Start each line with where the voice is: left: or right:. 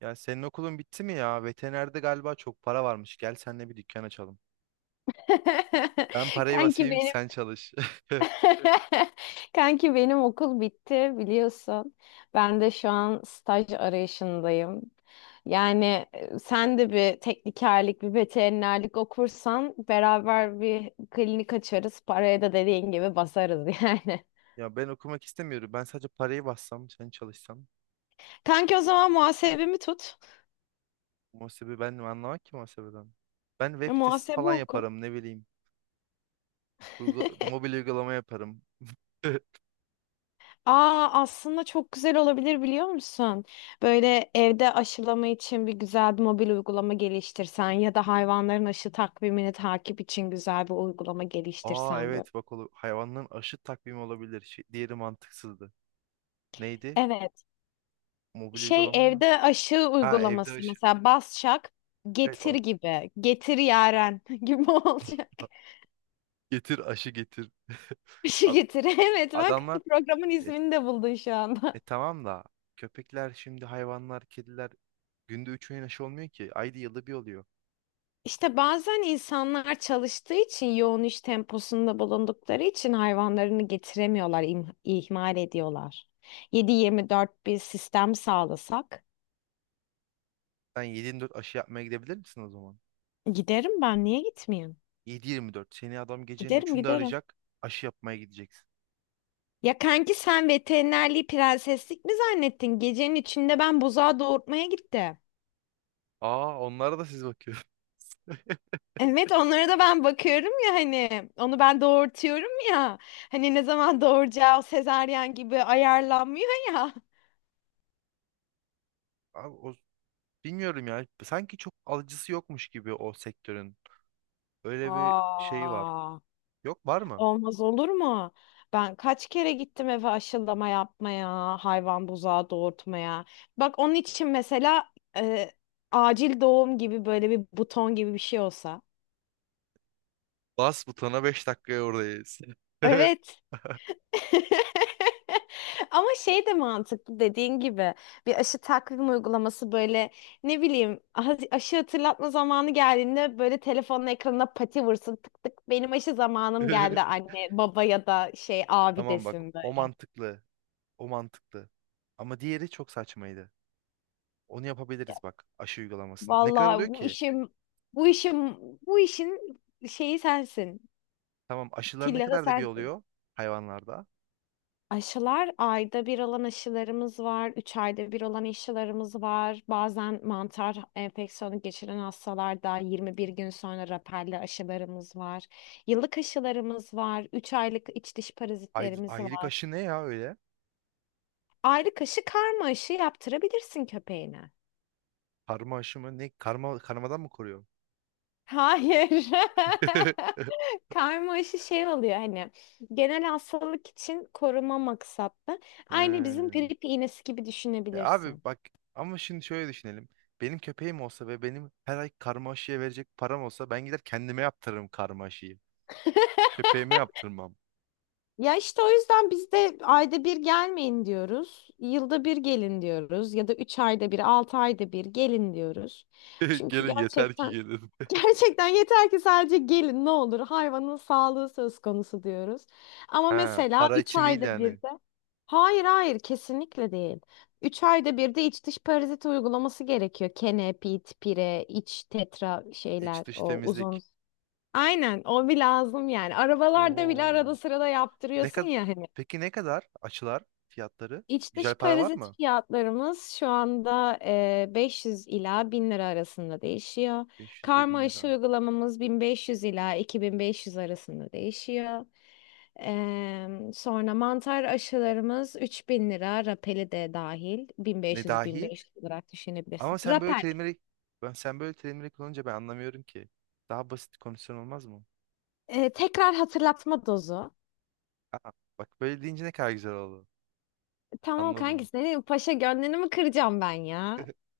right: Ya senin okulun bitti mi ya? Veterinerde galiba çok para varmış. Gel seninle bir dükkan açalım. Ben parayı
left: Kanki
right: basayım,
left: benim
right: sen çalış.
left: Kanki benim okul bitti biliyorsun. Ben de şu an staj arayışındayım. Yani sen de bir teknikerlik, bir veterinerlik okursan beraber bir klinik açarız. Paraya da dediğin gibi basarız yani.
right: Ya ben okumak istemiyorum. Ben sadece parayı bassam, sen çalışsan.
left: Kanki o zaman muhasebemi tut.
right: Muhasebe ben mi anlamak ki muhasebeden? Ben web sitesi
left: Muhasebe
right: falan
left: oku.
right: yaparım, ne bileyim. Mobil uygulama yaparım.
left: Aa aslında çok güzel olabilir biliyor musun? Böyle evde aşılama için bir güzel bir mobil uygulama geliştirsen ya da hayvanların aşı takvimini takip için güzel bir uygulama
right: Aa
left: geliştirsen böyle.
right: evet bak hayvanların aşı takvimi olabilir. Şey, diğeri mantıksızdı. Neydi?
left: Evet.
right: Mobil
left: Şey
right: uygulama mı?
left: evde aşı
right: Ha, evde
left: uygulaması
right: aşı.
left: mesela Basçak
right: Evet
left: getir gibi. Getir Yaren gibi olacak.
right: getir aşı getir.
left: Aşı
right: A-
left: getir. Evet bak
right: Adamlar,
left: programın
right: e,
left: ismini de buldun şu anda.
right: e tamam da köpekler, şimdi hayvanlar, kediler günde 3 öğün aşı olmuyor ki. Ayda yılda bir oluyor.
left: İşte bazen insanlar çalıştığı için yoğun iş temposunda bulundukları için hayvanlarını getiremiyorlar, ihmal ediyorlar. 7-24 bir sistem sağlasak
right: Sen 7-24 aşı yapmaya gidebilir misin o zaman?
left: giderim ben niye gitmeyeyim?
right: 7-24 seni adam gecenin
left: Giderim
right: üçünde
left: giderim.
right: arayacak, aşı yapmaya gideceksin.
left: Ya kanki sen veterinerliği prenseslik mi zannettin? Gecenin içinde ben buzağı doğurtmaya gittim.
right: Aa, onlara da siz bakıyorsunuz.
left: Evet onlara da ben bakıyorum ya hani onu ben doğurtuyorum ya. Hani ne zaman doğuracağı sezaryen gibi ayarlanmıyor ya.
right: Abi bilmiyorum ya, sanki çok alıcısı yokmuş gibi o sektörün. Öyle bir şey var.
left: Aa.
right: Yok, var mı?
left: Olmaz olur mu? Ben kaç kere gittim eve aşılama yapmaya, hayvan buzağı doğurtmaya. Bak onun için mesela e, acil doğum gibi böyle bir buton gibi bir şey olsa.
right: Bas butona, 5 dakikaya oradayız.
left: Evet. Ama şey de mantıklı dediğin gibi bir aşı takvim uygulaması böyle ne bileyim aşı hatırlatma zamanı geldiğinde böyle telefonun ekranına pati vursun tık tık benim aşı zamanım geldi anne baba ya da şey abi
right: Tamam bak,
left: desin.
right: o mantıklı. O mantıklı. Ama diğeri çok saçmaydı. Onu yapabiliriz bak, aşı uygulamasında. Ne kadar oluyor
left: Vallahi bu
right: ki?
left: işim bu işim bu işin şeyi sensin.
right: Tamam, aşılar ne
left: Tillahı
right: kadar da bir
left: sensin.
right: oluyor hayvanlarda?
left: Aşılar ayda bir olan aşılarımız var. Üç ayda bir olan aşılarımız var. Bazen mantar enfeksiyonu geçiren hastalarda 21 gün sonra rapelli aşılarımız var. Yıllık aşılarımız var. Üç aylık iç dış
right: Ay,
left: parazitlerimiz
right: aylık
left: var.
right: aşı ne ya öyle?
left: Aylık aşı karma aşı yaptırabilirsin köpeğine.
right: Karma aşı mı? Ne? Karma, karmadan mı koruyor?
left: Hayır. Karma aşı şey oluyor hani genel hastalık için koruma maksatlı. Aynı bizim
right: He.
left: grip iğnesi gibi
right: E abi
left: düşünebilirsin.
right: bak, ama şimdi şöyle düşünelim. Benim köpeğim olsa ve benim her ay karma aşıya verecek param olsa, ben gider kendime yaptırırım karma aşıyı. Köpeğime yaptırmam.
left: Ya işte o yüzden biz de ayda bir gelmeyin diyoruz. Yılda bir gelin diyoruz. Ya da üç ayda bir, altı ayda bir gelin diyoruz. Çünkü
right: Gelin, yeter ki
left: gerçekten
right: gelin.
left: Gerçekten yeter ki sadece gelin ne olur hayvanın sağlığı söz konusu diyoruz. Ama
right: Ha,
left: mesela
right: para
left: 3
right: için değil
left: ayda bir
right: yani.
left: de hayır hayır kesinlikle değil. 3 ayda bir de iç dış parazit uygulaması gerekiyor. Kene, pit, pire, iç tetra
right: İç
left: şeyler
right: dış
left: o uzun.
right: temizlik.
left: Aynen o bir lazım yani. Arabalarda bile
right: Oo.
left: arada sırada
right: Ne
left: yaptırıyorsun
right: kadar
left: ya hani.
right: Peki ne kadar açılar fiyatları?
left: İç dış
right: Güzel para var
left: parazit
right: mı?
left: fiyatlarımız şu anda e, 500 ila 1000 lira arasında değişiyor.
right: 500 ile
left: Karma
right: 1000
left: aşı
right: lira.
left: uygulamamız 1500 ila 2500 arasında değişiyor. Sonra mantar aşılarımız 3.000 lira, rapeli de dahil
right: Ne dahil?
left: 1500-1500 olarak
right: Ama
left: düşünebilirsin.
right: sen böyle
left: Rapel,
right: terimleri ben sen böyle terimleri kullanınca ben anlamıyorum ki. Daha basit komisyon olmaz mı?
left: e, tekrar hatırlatma dozu.
right: Aa, bak böyle deyince ne kadar güzel oldu.
left: Tamam kanki
right: Anladım.
left: senin paşa gönlünü mü kıracağım ben ya?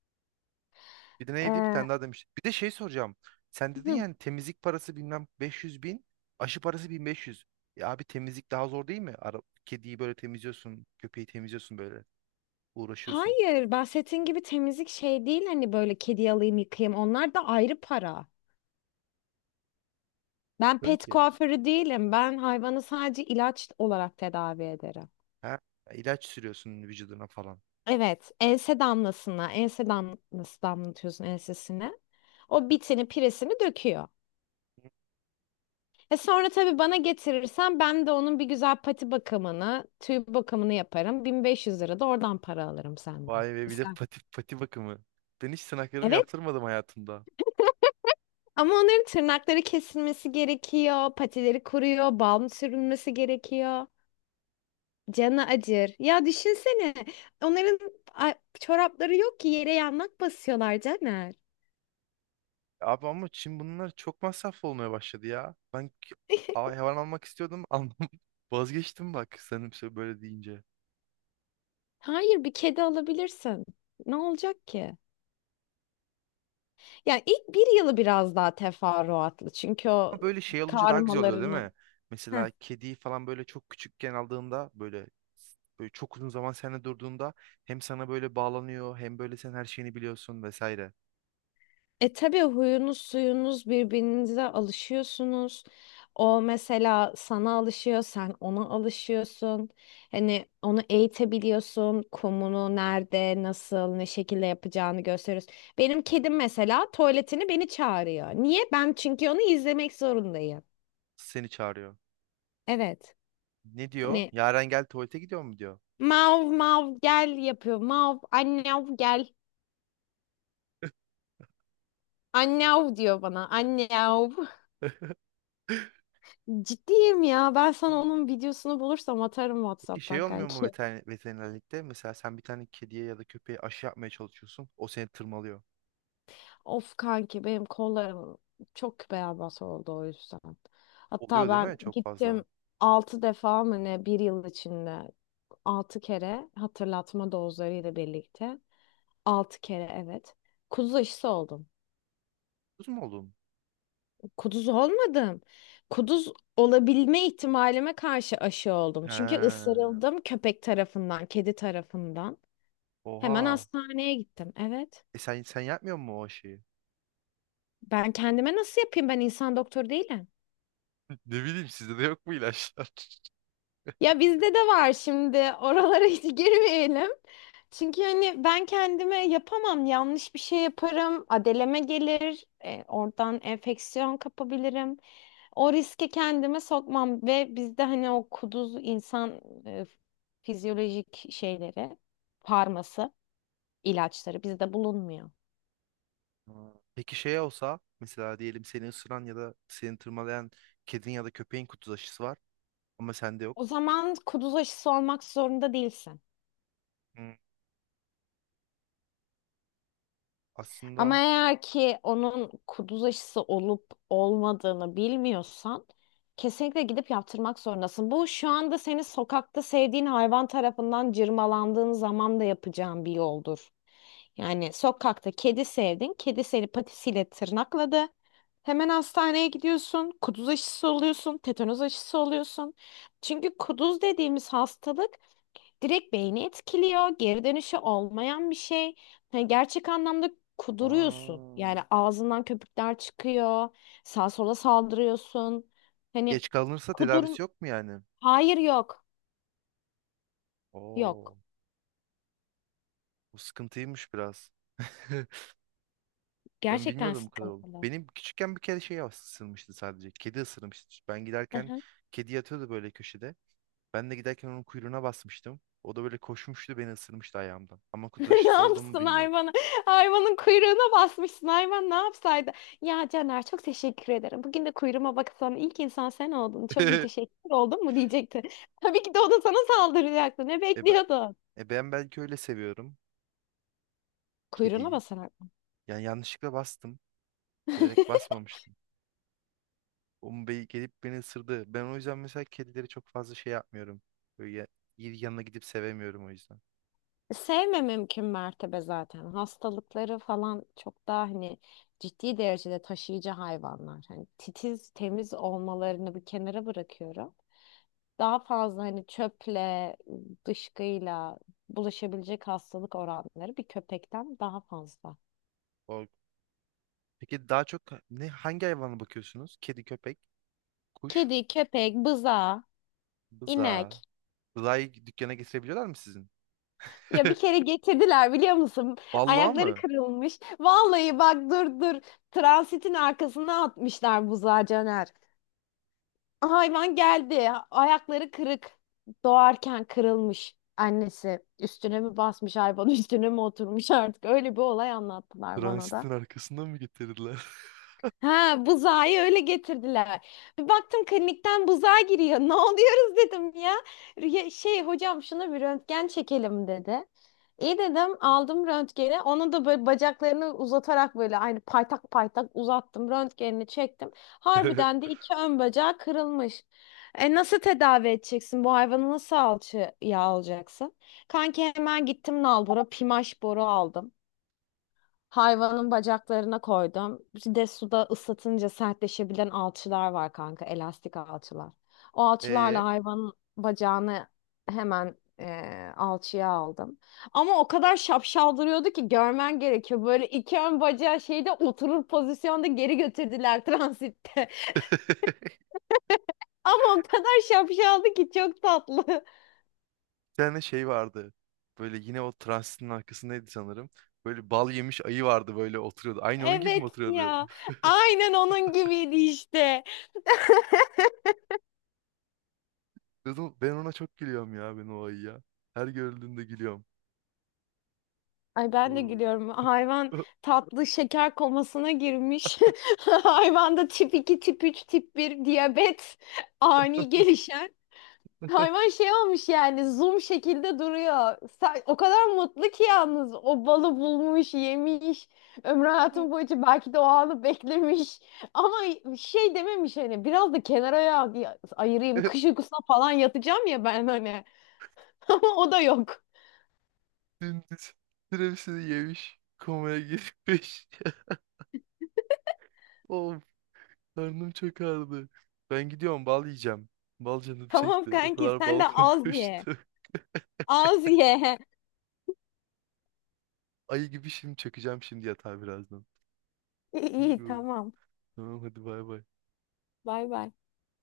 right: Bir de neydi? Bir
left: E,
right: tane daha demiş. Bir de şey soracağım. Sen dedin yani, temizlik parası bilmem 500 bin, aşı parası 1500. Ya abi, temizlik daha zor değil mi? Ara, kediyi böyle temizliyorsun, köpeği temizliyorsun böyle. Uğraşıyorsun.
left: Hayır, bahsettiğin gibi temizlik şey değil hani böyle kedi alayım yıkayayım onlar da ayrı para. Ben
right: Diyorsun
left: pet
right: ki
left: kuaförü değilim. Ben hayvanı sadece ilaç olarak tedavi ederim.
right: Ha, ilaç sürüyorsun vücuduna falan.
left: Evet, ense damlasına, ense damlası damlatıyorsun ensesine. O bitini, piresini döküyor. E sonra tabii bana getirirsen ben de onun bir güzel pati bakımını, tüy bakımını yaparım. 1500 lira da oradan para alırım senden.
right: Vay be, bir de
left: İster.
right: pati bakımı. Ben hiç tırnaklarımı
left: Evet,
right: yaptırmadım hayatımda.
left: ama onların tırnakları kesilmesi gerekiyor, patileri kuruyor, balm sürülmesi gerekiyor. Canı acır. Ya düşünsene, onların a- çorapları yok ki yere yanmak basıyorlar Caner.
right: Abi ama şimdi bunlar çok masraflı olmaya başladı ya. Hayvan almak istiyordum, almam. Vazgeçtim bak, sanırım böyle deyince.
left: Hayır, bir kedi alabilirsin. Ne olacak ki? Yani ilk bir yılı biraz daha teferruatlı çünkü o
right: Ama böyle şey olunca daha güzel oluyor değil
left: karmalarını.
right: mi? Mesela kediyi falan böyle çok küçükken aldığında, böyle böyle çok uzun zaman seninle durduğunda, hem sana böyle bağlanıyor, hem böyle sen her şeyini biliyorsun vesaire.
left: E tabii huyunuz suyunuz birbirinize alışıyorsunuz. O mesela sana alışıyor, sen ona alışıyorsun. Hani onu eğitebiliyorsun. Kumunu nerede, nasıl, ne şekilde yapacağını gösteriyoruz. Benim kedim mesela tuvaletini beni çağırıyor. Niye? Ben çünkü onu izlemek zorundayım.
right: Seni çağırıyor.
left: Evet.
right: Ne diyor?
left: Hani
right: Yaren gel tuvalete, gidiyor mu diyor.
left: mav mav gel yapıyor. Mav annev gel. Annev diyor bana. Annev. Ciddiyim ya. Ben sana onun videosunu bulursam atarım
right: Peki şey
left: WhatsApp'tan
right: olmuyor mu
left: kanki.
right: veterinerlikte? Mesela sen bir tane kediye ya da köpeğe aşı yapmaya çalışıyorsun. O seni tırmalıyor.
left: Of kanki benim kollarım çok beyaz oldu o yüzden. Hatta
right: Oluyor değil mi?
left: ben
right: Çok fazla.
left: gittim 6 defa mı ne bir yıl içinde 6 kere hatırlatma dozlarıyla birlikte 6 kere evet. Kuduz aşısı oldum.
right: Kız mı oldun?
left: Kuduz olmadım. Kuduz olabilme ihtimalime karşı aşı oldum.
right: He.
left: Çünkü ısırıldım köpek tarafından, kedi tarafından. Hemen
right: Oha.
left: hastaneye gittim. Evet.
right: E sen yapmıyor musun o aşıyı?
left: Ben kendime nasıl yapayım? Ben insan doktoru değilim.
right: Ne bileyim, sizde de yok mu ilaçlar?
left: Ya bizde de var şimdi. Oralara hiç girmeyelim. Çünkü hani ben kendime yapamam. Yanlış bir şey yaparım. Adeleme gelir. Oradan enfeksiyon kapabilirim. O riski kendime sokmam. Ve bizde hani o kuduz insan e, fizyolojik şeyleri, farması, ilaçları bizde bulunmuyor.
right: Aa. Peki şey olsa mesela, diyelim seni ısıran ya da seni tırmalayan kedin ya da köpeğin kutu aşısı var, ama sende
left: O
right: yok.
left: zaman kuduz aşısı olmak zorunda değilsin.
right: Hmm,
left: Ama
right: aslında.
left: eğer ki onun kuduz aşısı olup olmadığını bilmiyorsan kesinlikle gidip yaptırmak zorundasın. Bu şu anda seni sokakta sevdiğin hayvan tarafından cırmalandığın zaman da yapacağın bir yoldur. Yani sokakta kedi sevdin, kedi seni patisiyle tırnakladı. Hemen hastaneye gidiyorsun, kuduz aşısı oluyorsun, tetanoz aşısı oluyorsun. Çünkü kuduz dediğimiz hastalık direkt beyni etkiliyor. Geri dönüşü olmayan bir şey. Hani gerçek anlamda kuduruyorsun.
right: Aa,
left: Yani ağzından köpükler çıkıyor. Sağa sola saldırıyorsun. Hani
right: geç kalınırsa
left: kudurum...
right: tedavisi yok mu yani?
left: Hayır yok.
right: Oo,
left: Yok.
right: bu sıkıntıymış biraz. Ben
left: Gerçekten
right: bilmiyordum bu kadar oldu.
left: sıkıntılı.
right: Benim küçükken bir kere şey ısırmıştı sadece. Kedi ısırmıştı. Ben giderken
left: Aha.
right: kedi yatıyordu böyle köşede. Ben de giderken onun kuyruğuna basmıştım. O da böyle koşmuştu, beni ısırmıştı ayağımdan. Ama kutu
left: Ne
right: aşısı olduğumu
left: yapsın
right: bilmiyorum.
left: hayvanı? Hayvanın kuyruğuna basmışsın. Hayvan ne yapsaydı? Ya Caner çok teşekkür ederim. Bugün de kuyruğuma baksan ilk insan sen oldun. Çok müteşekkir oldun mu diyecekti. Tabii ki de o da sana saldıracaktı. Ne
right: E, ben-
left: bekliyordun?
right: E ben belki öyle seviyorum
left: Kuyruğuna
right: kediyi.
left: basar.
right: Yani yanlışlıkla bastım. Bilerek basmamıştım. O mu be gelip beni ısırdı. Ben o yüzden mesela kedileri çok fazla şey yapmıyorum. Böyle ya- Yanına gidip sevemiyorum o yüzden.
left: Sevme mümkün mertebe zaten. Hastalıkları falan çok daha hani ciddi derecede taşıyıcı hayvanlar. Hani titiz, temiz olmalarını bir kenara bırakıyorum. Daha fazla hani çöple, dışkıyla bulaşabilecek hastalık oranları bir köpekten daha fazla.
right: O... Peki daha çok ne, hangi hayvana bakıyorsunuz? Kedi, köpek, kuş,
left: Kedi, köpek, bıza,
right: bıza.
left: inek.
right: Bızayı dükkana getirebiliyorlar mı sizin?
left: Ya bir kere getirdiler biliyor musun?
right: Vallahi
left: Ayakları
right: mı?
left: kırılmış. Vallahi bak, dur dur. Transitin arkasına atmışlar buzağı Caner. Hayvan geldi. Ayakları kırık. Doğarken kırılmış. Annesi üstüne mi basmış hayvan? üstüne mi oturmuş artık öyle bir olay anlattılar bana da.
right: Transitin arkasından mı getirdiler?
left: Ha, buzağı öyle getirdiler. Bir baktım klinikten buzağı giriyor. Ne oluyoruz dedim ya. Şey hocam şuna bir röntgen çekelim dedi. İyi dedim aldım röntgeni. Onu da böyle bacaklarını uzatarak böyle aynı paytak paytak uzattım. Röntgenini çektim. Harbiden de iki ön bacağı kırılmış. E nasıl tedavi edeceksin? Bu hayvanı nasıl alçıya alacaksın? Kanki hemen gittim nalbura pimaş boru aldım. Hayvanın bacaklarına koydum. Bir de suda ıslatınca sertleşebilen alçılar var kanka, elastik alçılar. O alçılarla
right: E
left: hayvanın bacağını hemen alçıya aldım. Ama o kadar şapşal duruyordu ki görmen gerekiyor. Böyle iki ön bacağı şeyde oturur pozisyonda geri götürdüler transitte. Ama o kadar şapşaldı ki çok tatlı.
right: bir tane şey vardı. Böyle yine o transistorun arkasındaydı sanırım. Böyle bal yemiş ayı vardı, böyle oturuyordu. Aynı onun gibi mi
left: Evet
right: oturuyordu?
left: ya. Aynen onun gibiydi işte.
right: Dedim, ben ona çok gülüyorum ya, ben o ayıya. Her gördüğümde gülüyorum.
left: Ay ben de
right: Oo.
left: gülüyorum. Hayvan tatlı şeker komasına girmiş. Hayvanda tip 2 tip 3 tip bir diyabet ani gelişen. Hayvan şey olmuş yani zoom şekilde duruyor. O kadar mutlu ki yalnız o balı bulmuş, yemiş. Ömrü hayatım boyunca belki de o anı beklemiş. Ama şey dememiş hani biraz da kenara ayırayım. Kış uykusuna falan yatacağım ya ben hani. Ama o da yok.
right: Dümdüz türevsini yemiş. Komaya girmiş. Of, karnım çok ağrıdı. Ben gidiyorum bal yiyeceğim. Bal canım
left: Tamam
right: çekti. O
left: kanki
right: kadar
left: sen
right: bal
left: de az ye.
right: konuştu.
left: Az ye.
right: Ayı gibi şimdi çökeceğim şimdi yatağa birazdan.
left: İyi, iyi tamam.
right: Tamam hadi bay bay.
left: Bay bay.